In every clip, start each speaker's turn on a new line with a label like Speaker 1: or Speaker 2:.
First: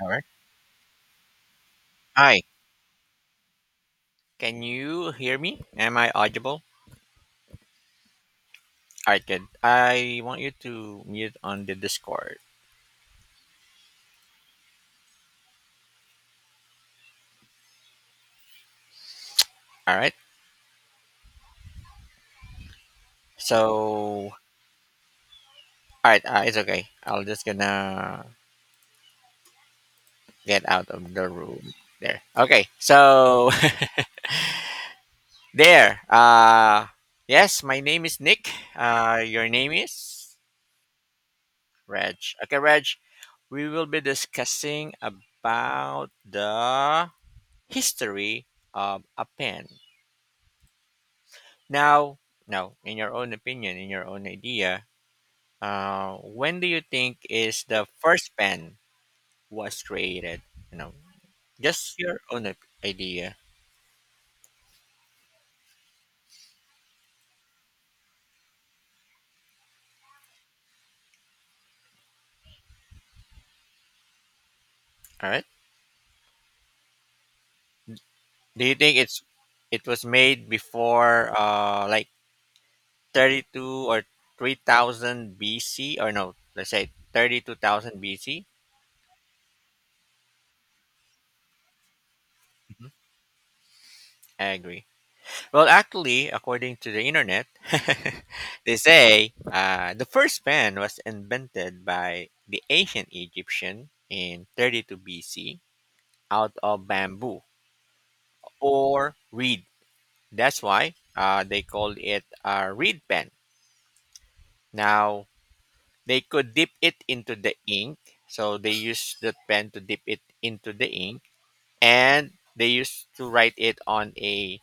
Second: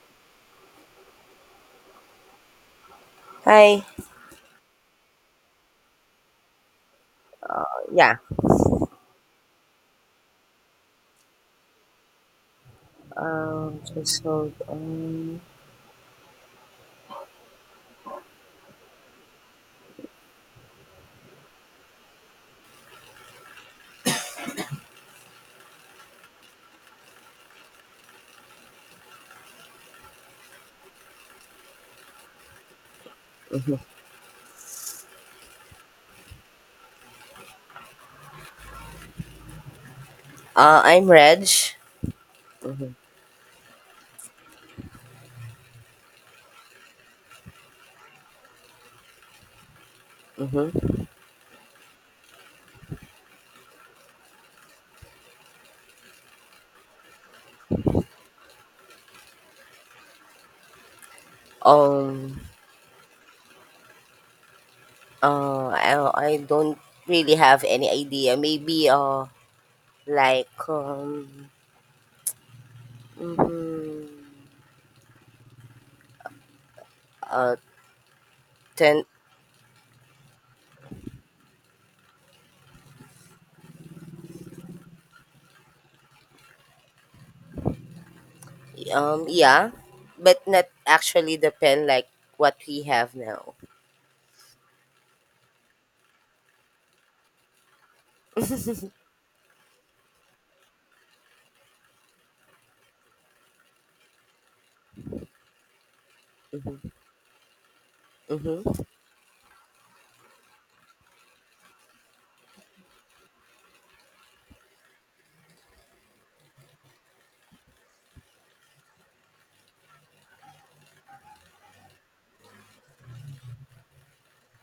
Speaker 1: All right. Hi.
Speaker 2: Hi.
Speaker 1: Can you hear me? Am I audible?
Speaker 2: Yeah.
Speaker 1: All right, good. I want you to mute on the Discord.
Speaker 2: Just hold on.
Speaker 1: All right. So, all right, it's okay. I'll just gonna get out of the room. There. Okay. So
Speaker 2: Mhm.
Speaker 1: there. Yes. My name is Nick. Your name is
Speaker 2: I'm Reg.
Speaker 1: Reg. Okay, Reg.
Speaker 2: hmm
Speaker 1: We will be discussing about the history of a pen.
Speaker 2: hmm
Speaker 1: Now, now, in your own opinion, in your own idea, when do you think is the first pen was created? You know, just your
Speaker 2: Um.
Speaker 1: own idea.
Speaker 2: I don't really have any idea. Maybe like um, mm,
Speaker 1: All right.
Speaker 2: uh,
Speaker 1: Do you think
Speaker 2: ten.
Speaker 1: it was made before like 32 or 3,000 BC or no? Let's say 32,000 BC.
Speaker 2: Yeah, but not actually the pen like what we
Speaker 1: Mhm.
Speaker 2: have now.
Speaker 1: I agree. Well, actually, according to the internet, they say the first pen was invented by the ancient Egyptian in 32 BC out of
Speaker 2: hmm
Speaker 1: bamboo
Speaker 2: hmm
Speaker 1: or reed. That's why they called it a reed pen. Now, they could dip it into the ink, so they used that pen to dip it into the ink and they used to write it on a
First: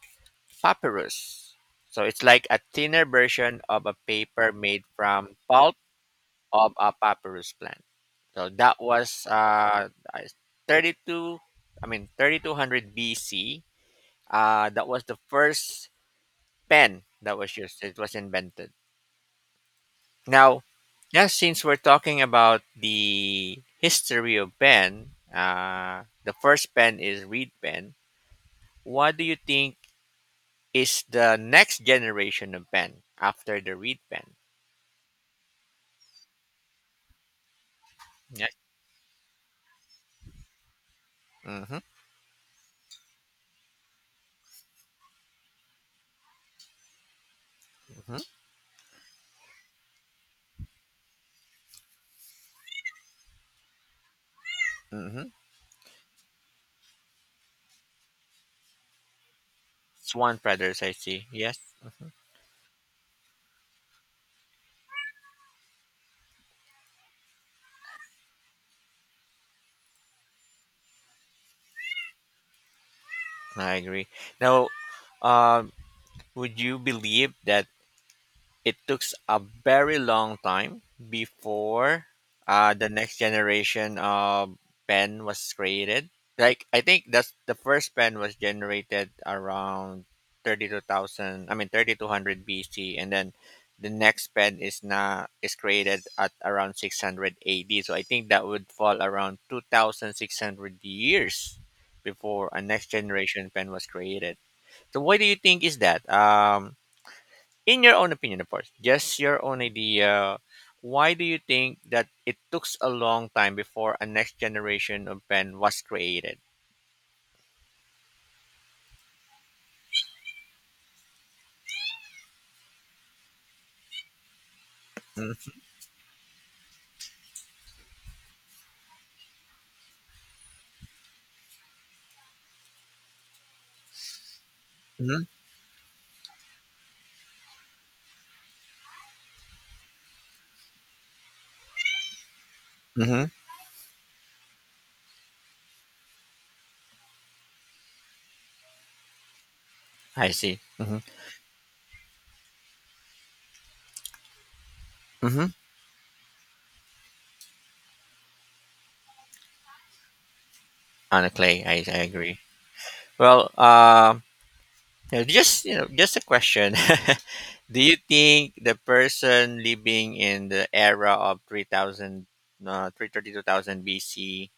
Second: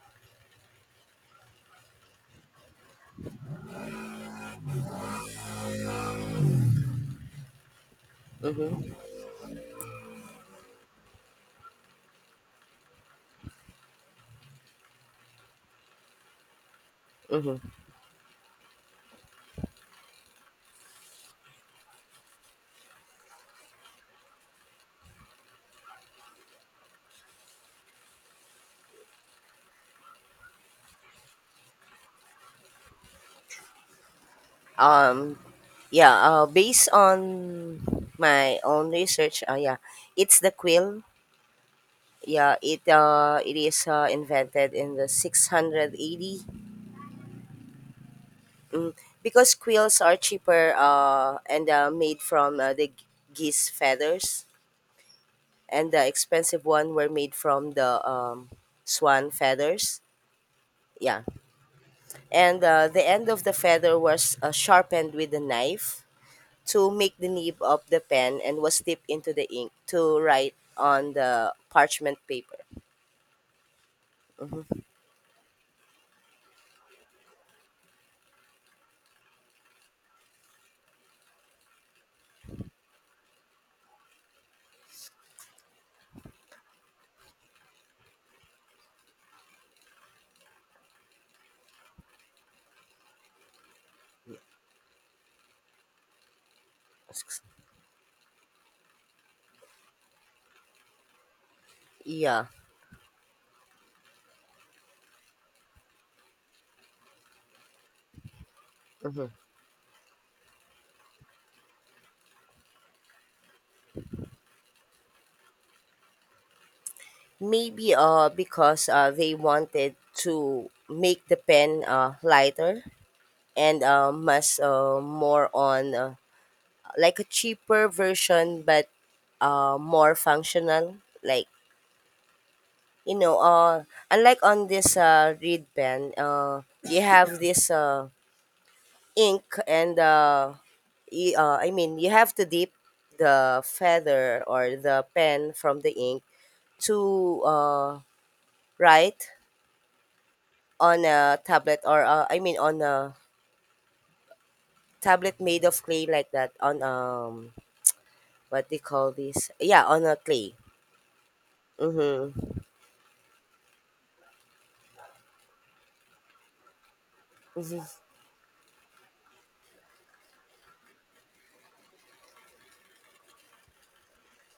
Speaker 1: papyrus. So it's like a thinner version of a paper made from pulp of a papyrus plant. So that
Speaker 2: hmm
Speaker 1: was I- 32, I mean 3200 BC. That was the first pen that was
Speaker 2: hmm
Speaker 1: used. It was invented. Now, yeah, since we're talking about the history of pen, the first pen is reed pen. What do you think is the next generation of Ben after the Reed Ben?
Speaker 2: Um. Yeah. Based on
Speaker 1: Yes.
Speaker 2: my own research. Yeah, it's the quill
Speaker 1: Mm-hmm.
Speaker 2: yeah it uh it is uh, invented in the 680,
Speaker 1: Mm-hmm.
Speaker 2: mm, because quills are cheaper and made from geese feathers,
Speaker 1: Mm-hmm.
Speaker 2: and the expensive one were made from the swan feathers.
Speaker 1: Swan Brothers, I
Speaker 2: yeah
Speaker 1: see. Yes, mm-hmm.
Speaker 2: and uh, the end of the feather was sharpened with a knife to make the nib of the pen, and was dipped into the ink to write on the parchment paper.
Speaker 1: I agree. Now,
Speaker 2: hmm
Speaker 1: um, would you believe that it took a very long time before the next generation of pen was created? Like I think that's the first pen was generated around 32,000. I mean 3,200 BC, and then the next pen is not is created at around 600 AD. So I think that would fall around 2,600 years
Speaker 2: yeah
Speaker 1: before a next generation pen was created. So why do you think is that? In your own opinion of course just
Speaker 2: hmm
Speaker 1: your own idea why do you think that it took a long time before a next generation of pen was created.
Speaker 2: Maybe because they wanted to make the pen lighter and much more on like a cheaper version but more functional. Like, you know, unlike on this
Speaker 1: Mm-hmm.
Speaker 2: reed pen, you have this ink, and I mean, you have to dip
Speaker 1: Mm-hmm.
Speaker 2: the feather or the pen from the ink to write
Speaker 1: I see. Mm-hmm.
Speaker 2: on a tablet or, I mean, on a tablet
Speaker 1: Mm-hmm.
Speaker 2: made of clay, like that on what they call this yeah on a clay.
Speaker 1: On a clay I agree.
Speaker 2: mm-hmm.
Speaker 1: Well, just you know just a question.
Speaker 2: hmm
Speaker 1: Do you think the person living in the era of 3000 332,000 BC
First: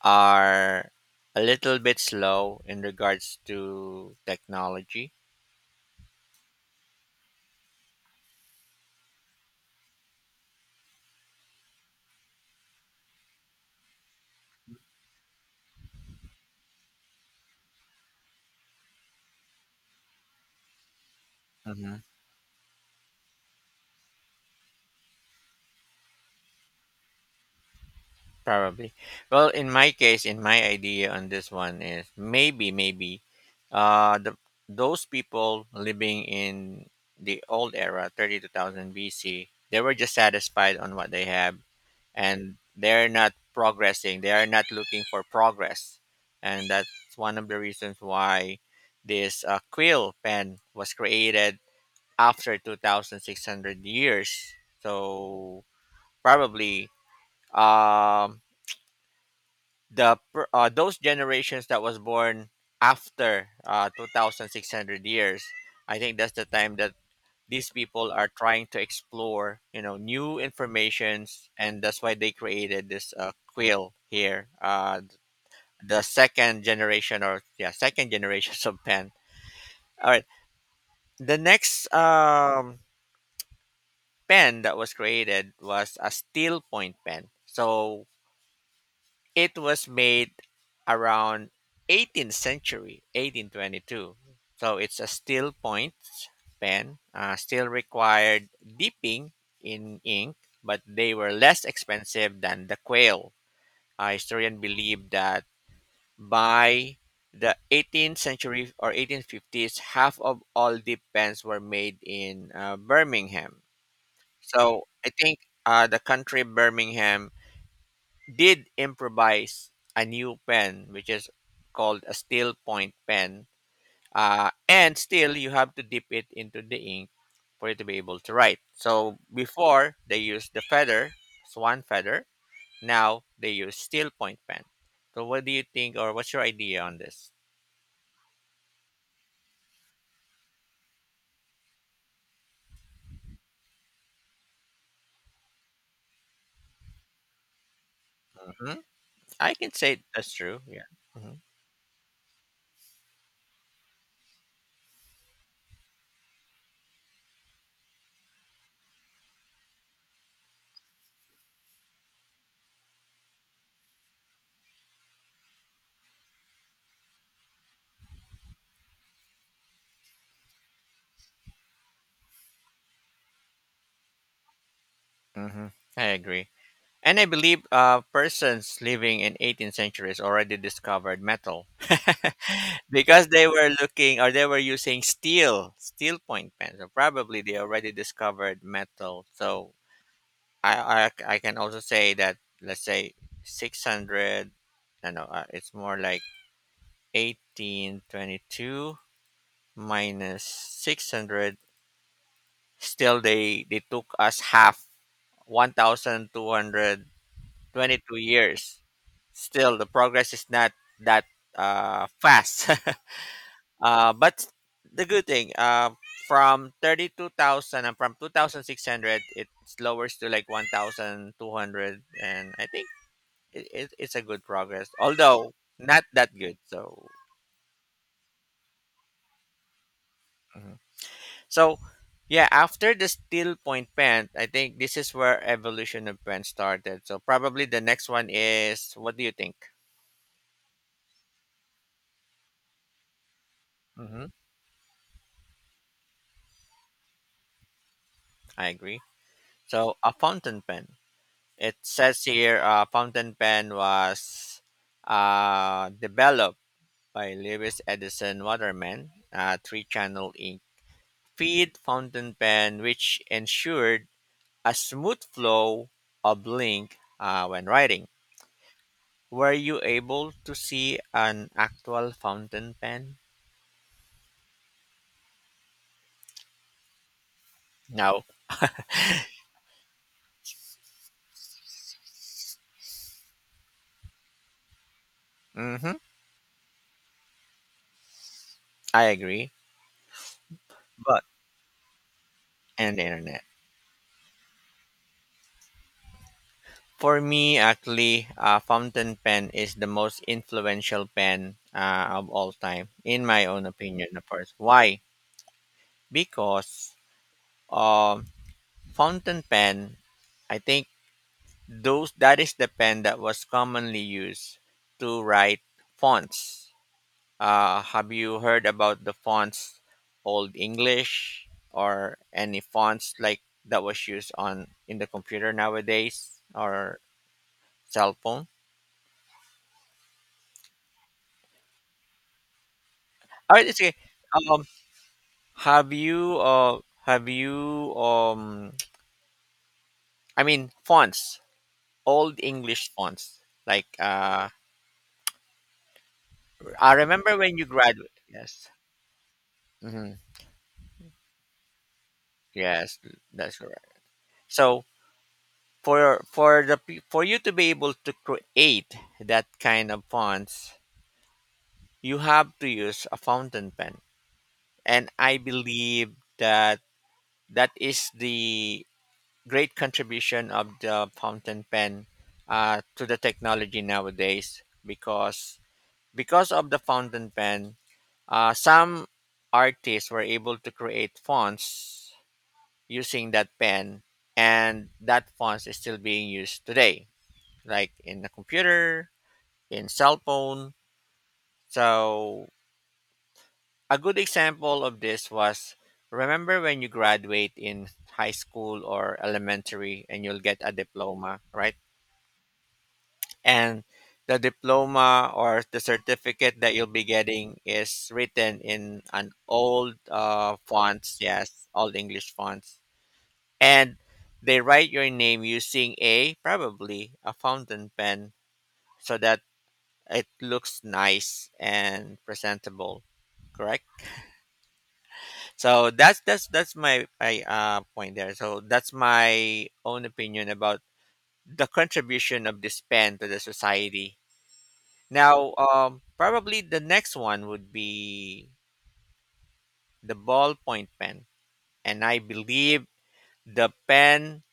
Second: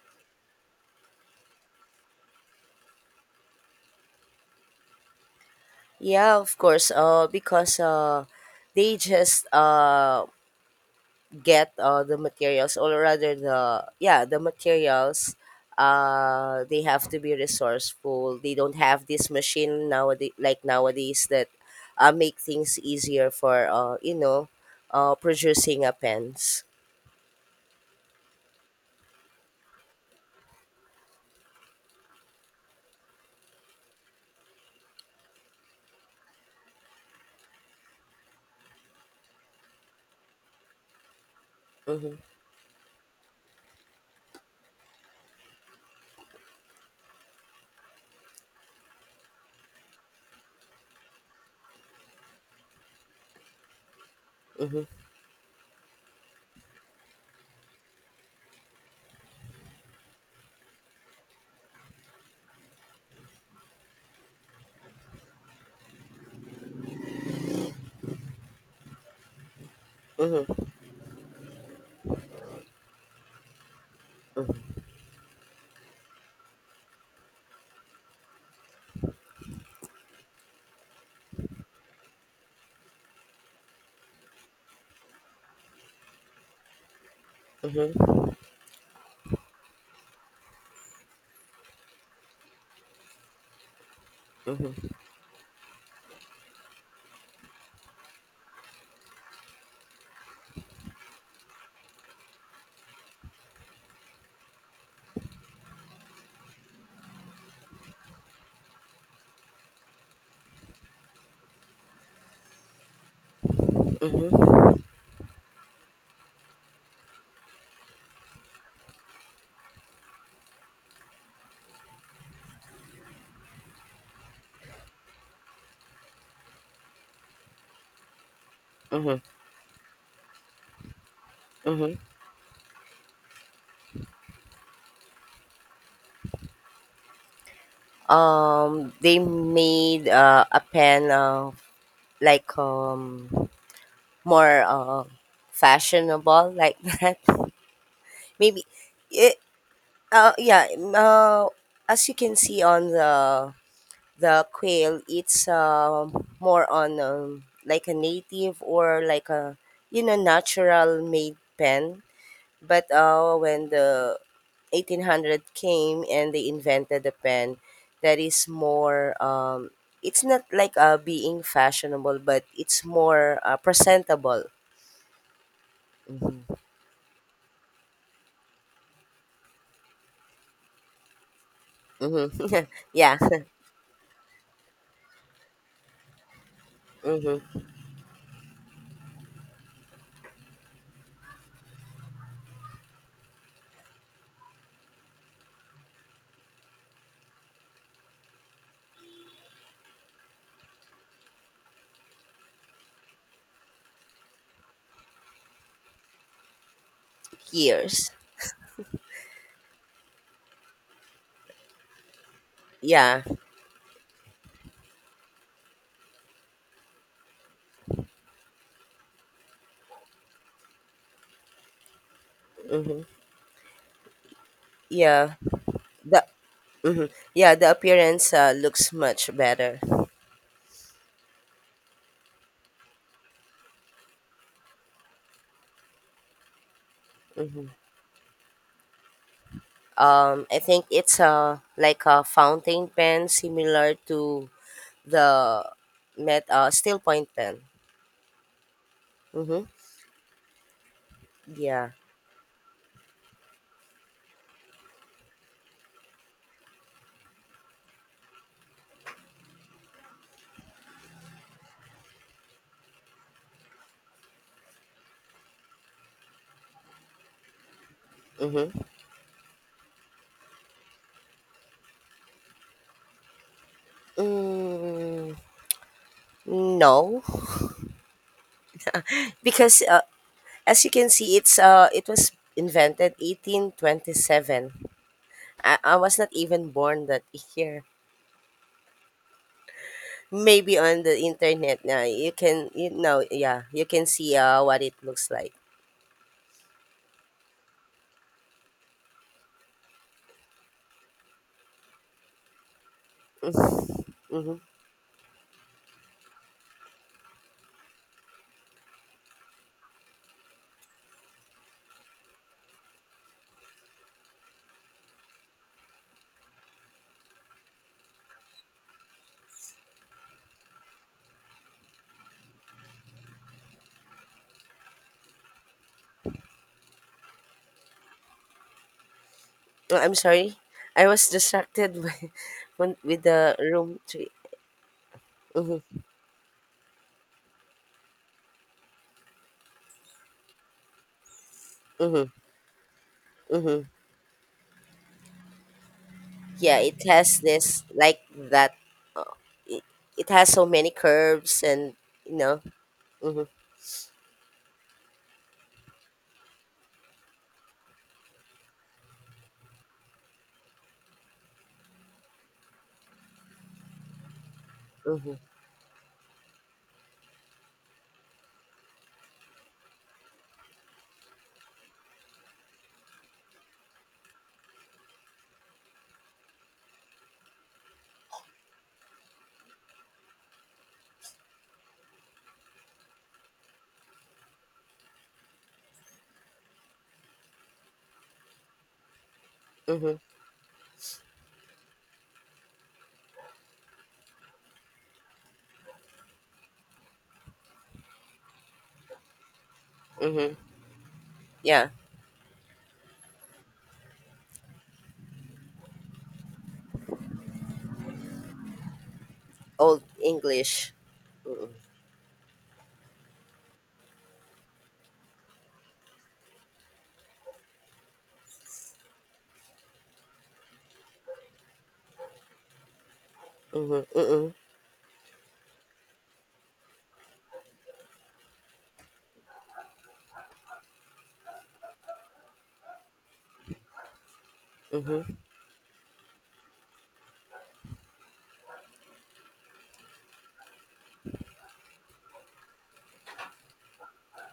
Speaker 1: are a little bit slow in regards to technology?
Speaker 2: yeah, of course, because they just get the materials, or rather, the materials. They have to be resourceful. They don't have this machine nowadays, like nowadays that make things easier for, you know, producing a pens.
Speaker 1: Probably. Well, in my case, in my idea on this one is maybe, the those people living in the old era, 32,000 BC, they were just satisfied on what they have,
Speaker 2: Mm-hmm.
Speaker 1: and they're not progressing. They are not looking for progress, and that's one of the reasons why this quill pen was created after 2,600 years.
Speaker 2: Mhm,
Speaker 1: So probably. Um, those generations that was born after 2,600 years. I think that's the time that these people are trying to explore new
Speaker 2: mhm,
Speaker 1: informations and that's why they created this quill here
Speaker 2: mhm,
Speaker 1: the second generation or yeah second generation of pen. All right. The next pen that was created was a steel point pen. So
Speaker 2: mhm,
Speaker 1: it was made around 18th century, 1822. So
Speaker 2: mhm,
Speaker 1: it's a steel point pen, still required dipping in ink, but they were less expensive than the quail. A historian believe that by the 18th century or 1850s, half of all dip pens were made in Birmingham.
Speaker 2: mhm,
Speaker 1: So I think the country Birmingham did improvise a new pen, which is called a steel point pen. And still, you have to dip it into the ink for it to be able to write. So
Speaker 2: mhm,
Speaker 1: before, they used the feather, swan
Speaker 2: mhm.
Speaker 1: feather. Now, they use steel point pen. So what do you think, or what's your idea on this?
Speaker 2: They made a pen like um more fashionable like that, maybe
Speaker 1: Hmm.
Speaker 2: it
Speaker 1: I can say that's
Speaker 2: uh
Speaker 1: true.
Speaker 2: yeah
Speaker 1: Yeah.
Speaker 2: um,
Speaker 1: Hmm.
Speaker 2: uh, as you can see, on the quail it's, more on, like a native, or like a, you know, natural made pen. But when the 1800 came and they invented a pen that is more, it's not like being fashionable, but it's more presentable.
Speaker 1: Hmm. I agree.
Speaker 2: hmm
Speaker 1: And I believe persons living in 18th centuries already discovered metal
Speaker 2: hmm yeah
Speaker 1: because they were looking or they were using steel point pens. So probably they
Speaker 2: hmm
Speaker 1: already discovered metal. So I can also say that, let's say 600, I know, it's more like 1822 minus 600. Still, they took us half, 1,200
Speaker 2: years.
Speaker 1: 22 years. Still, the progress is not that fast.
Speaker 2: Yeah
Speaker 1: But the good thing, from 32,000 and from 2,600, it lowers to like 1,200. And I think
Speaker 2: hmm
Speaker 1: it's a good progress,
Speaker 2: yeah
Speaker 1: although not
Speaker 2: the
Speaker 1: that good. So,
Speaker 2: Mhm. Yeah, the appearance looks much better.
Speaker 1: mhm. So yeah, after the steel point pen, I think this is where evolution of pen started. So probably
Speaker 2: hmm
Speaker 1: the next one is, what do you think?
Speaker 2: I think it's like a fountain pen, similar
Speaker 1: Hmm.
Speaker 2: to the met steel point pen.
Speaker 1: I agree.
Speaker 2: hmm
Speaker 1: So a fountain pen. It
Speaker 2: yeah.
Speaker 1: says here a fountain pen was developed by Lewis Edison Waterman, a three-channel ink feed fountain pen, which ensured a smooth flow of ink when writing.
Speaker 2: hmm
Speaker 1: Were you able to see an actual fountain pen?
Speaker 2: Mm, no,
Speaker 1: No.
Speaker 2: because as you can see, it's it was invented 1827. I
Speaker 1: Hmm.
Speaker 2: was not even born that year.
Speaker 1: I agree.
Speaker 2: Maybe on the
Speaker 1: But
Speaker 2: internet now you can, you
Speaker 1: and the
Speaker 2: know,
Speaker 1: internet.
Speaker 2: yeah, you can see what it looks like.
Speaker 1: For me, actually, a fountain pen is the most influential pen of all time, in my own opinion, of course.
Speaker 2: Mm-hmm.
Speaker 1: Why? Because uh, fountain pen, I think those that is the pen that was commonly used to write fonts. Have you heard about the fonts Old English or any fonts like that was used on in the computer nowadays or cell phone?
Speaker 2: Oh, I'm sorry, I was distracted with the
Speaker 1: All right, it's okay.
Speaker 2: room tree.
Speaker 1: Um, Have
Speaker 2: Mm-hmm,
Speaker 1: you uh have you I mean fonts,
Speaker 2: mm-hmm,
Speaker 1: old English fonts.
Speaker 2: mm-hmm.
Speaker 1: Like
Speaker 2: Yeah,
Speaker 1: I
Speaker 2: it
Speaker 1: remember
Speaker 2: has
Speaker 1: when you
Speaker 2: this like
Speaker 1: graduate. Yes.
Speaker 2: that. Uh, it,
Speaker 1: Hmm.
Speaker 2: it has so many curves and, you know.
Speaker 1: Yes,
Speaker 2: Mm-hmm.
Speaker 1: that's correct. So for you to be able to create that kind of fonts, you have to use a fountain pen. And
Speaker 2: Mm-hmm.
Speaker 1: I believe that that is the great contribution of the fountain pen to the technology nowadays because of the fountain pen, some artists were able to create fonts using that pen, and that font is still being used today, like in the computer, in
Speaker 2: Mhm.
Speaker 1: cell phone. So, a good example of this was remember when you graduate in high school or elementary and you'll
Speaker 2: Mhm.
Speaker 1: get a diploma, right?
Speaker 2: Yeah.
Speaker 1: And the diploma or the certificate that you'll be getting is written in an old
Speaker 2: Old English.
Speaker 1: fonts, yes,
Speaker 2: Mhm.
Speaker 1: old English fonts, and they write your name using a probably a fountain pen so that it looks nice and presentable, correct?
Speaker 2: Mhm. Mhm.
Speaker 1: So that's my point there. So that's my own opinion about the contribution of this pen to the society.
Speaker 2: Mhm.
Speaker 1: Now, probably the next one would be the ballpoint pen, and I believe the pen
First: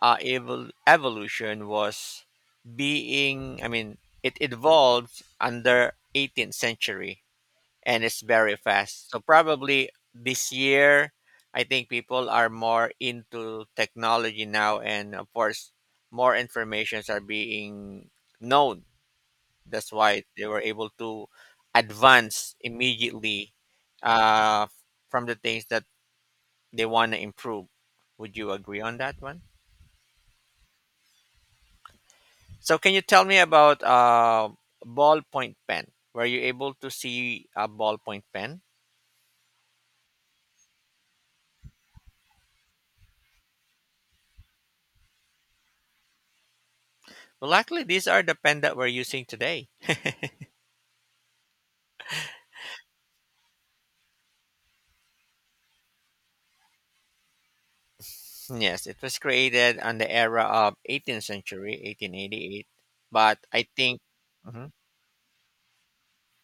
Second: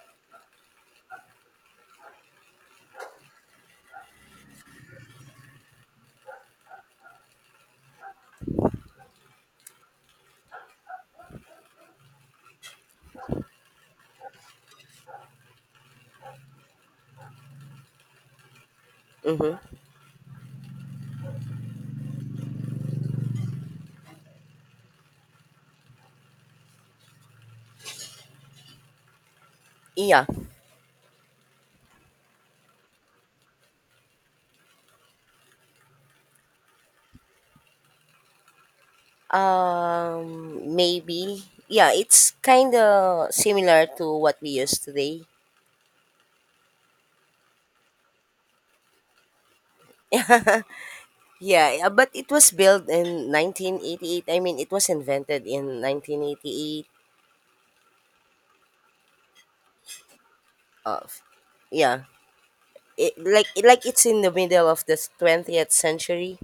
Speaker 1: evolution was being. I mean, it evolved under 18th century, and it's very fast. So probably this year, I think people are more into technology now, and of course, more informations are being known.
Speaker 2: Mhm.
Speaker 1: That's why they were able to advance immediately uh, from the things that they want to improve. Would you agree on that one?
Speaker 2: Yeah.
Speaker 1: So, can you tell me about ballpoint pen? Were you able to see a ballpoint pen?
Speaker 2: Um. Maybe. Yeah, it's kind of similar to what we use today.
Speaker 1: Well, actually, these are the pen that we're using today.
Speaker 2: Yeah. But it was built in 1988. I mean, it was invented in 1988.
Speaker 1: Yes, it was created on the era of
Speaker 2: Of.
Speaker 1: 18th century,
Speaker 2: Yeah.
Speaker 1: 1888.
Speaker 2: It,
Speaker 1: But
Speaker 2: like
Speaker 1: I
Speaker 2: like
Speaker 1: think,
Speaker 2: it's in the middle
Speaker 1: mhm.
Speaker 2: of the 20th century.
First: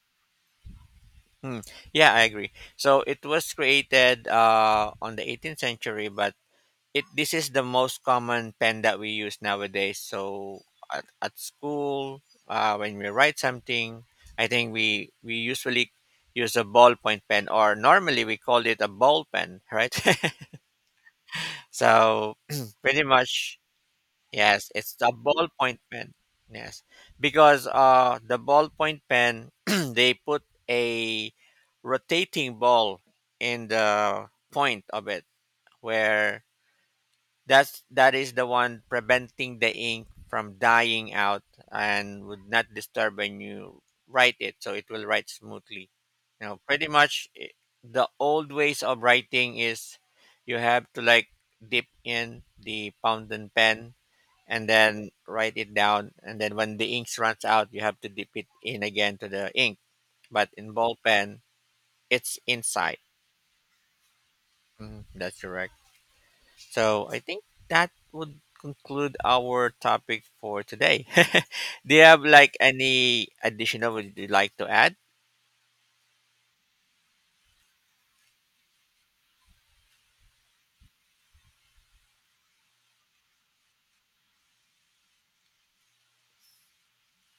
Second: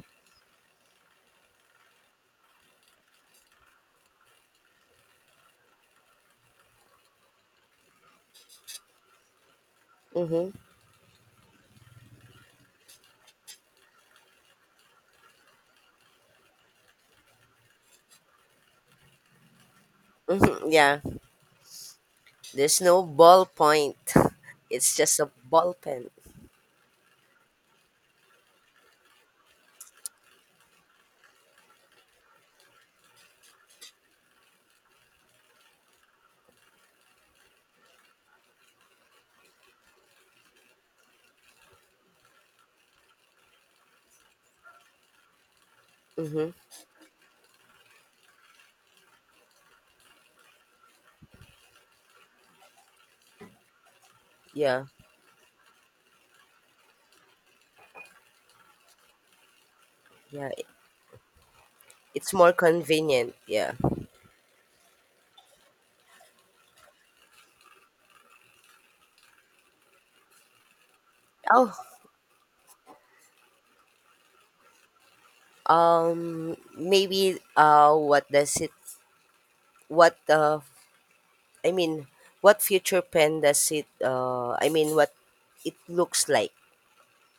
Speaker 1: Hmm. Yeah, I agree. So it was created on the 18th century, but it this is the most common pen that we use nowadays.
Speaker 2: Mm-hmm.
Speaker 1: So at school when we write something I think we usually use a ballpoint pen or normally we call it a ball pen, right?
Speaker 2: Yeah.
Speaker 1: So
Speaker 2: There's
Speaker 1: pretty
Speaker 2: no
Speaker 1: much,
Speaker 2: ballpoint.
Speaker 1: yes, it's
Speaker 2: It's
Speaker 1: a
Speaker 2: just a ball
Speaker 1: ballpoint
Speaker 2: pen.
Speaker 1: pen. Yes, because the ballpoint pen they put a rotating ball in the point of it where that is the one preventing the ink from dying out and would not disturb when you write it, so it will write smoothly.
Speaker 2: Mm-hmm.
Speaker 1: Pretty much the old ways of writing is you have to like dip in the fountain pen and
Speaker 2: Yeah.
Speaker 1: then write it down, and then when the ink runs out, you have to dip it in again to the ink. But
Speaker 2: Yeah, i-
Speaker 1: in ball pen,
Speaker 2: it's
Speaker 1: it's
Speaker 2: more
Speaker 1: inside.
Speaker 2: convenient. Yeah.
Speaker 1: Mhm, that's correct. So I think that would conclude our topic for today.
Speaker 2: Oh,
Speaker 1: Do you have like any additional would you like to add?
Speaker 2: maybe what does it? What uh, I mean, what future pen does it? What it looks like?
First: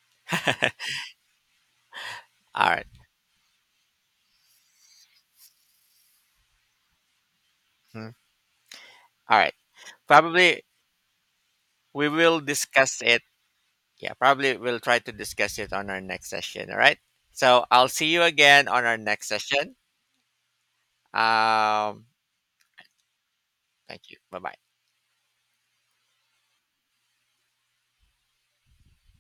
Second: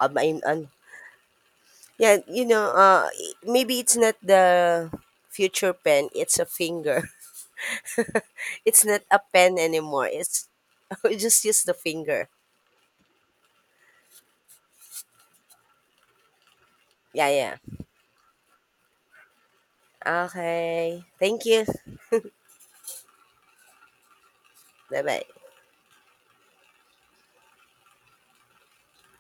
Speaker 2: Um, I, um, yeah, you know,
Speaker 1: All right.
Speaker 2: maybe it's not the future pen. It's a finger.
Speaker 1: Hmm.
Speaker 2: It's not a
Speaker 1: All right.
Speaker 2: pen anymore. It's,
Speaker 1: Probably
Speaker 2: we just use the
Speaker 1: we
Speaker 2: finger.
Speaker 1: will discuss it. Yeah, probably we'll try to discuss it on our next session. All right.
Speaker 2: Yeah, yeah.
Speaker 1: So I'll see you again on our next session.
Speaker 2: Okay. Thank you.
Speaker 1: Um, thank you. Bye bye.
Speaker 2: Bye bye.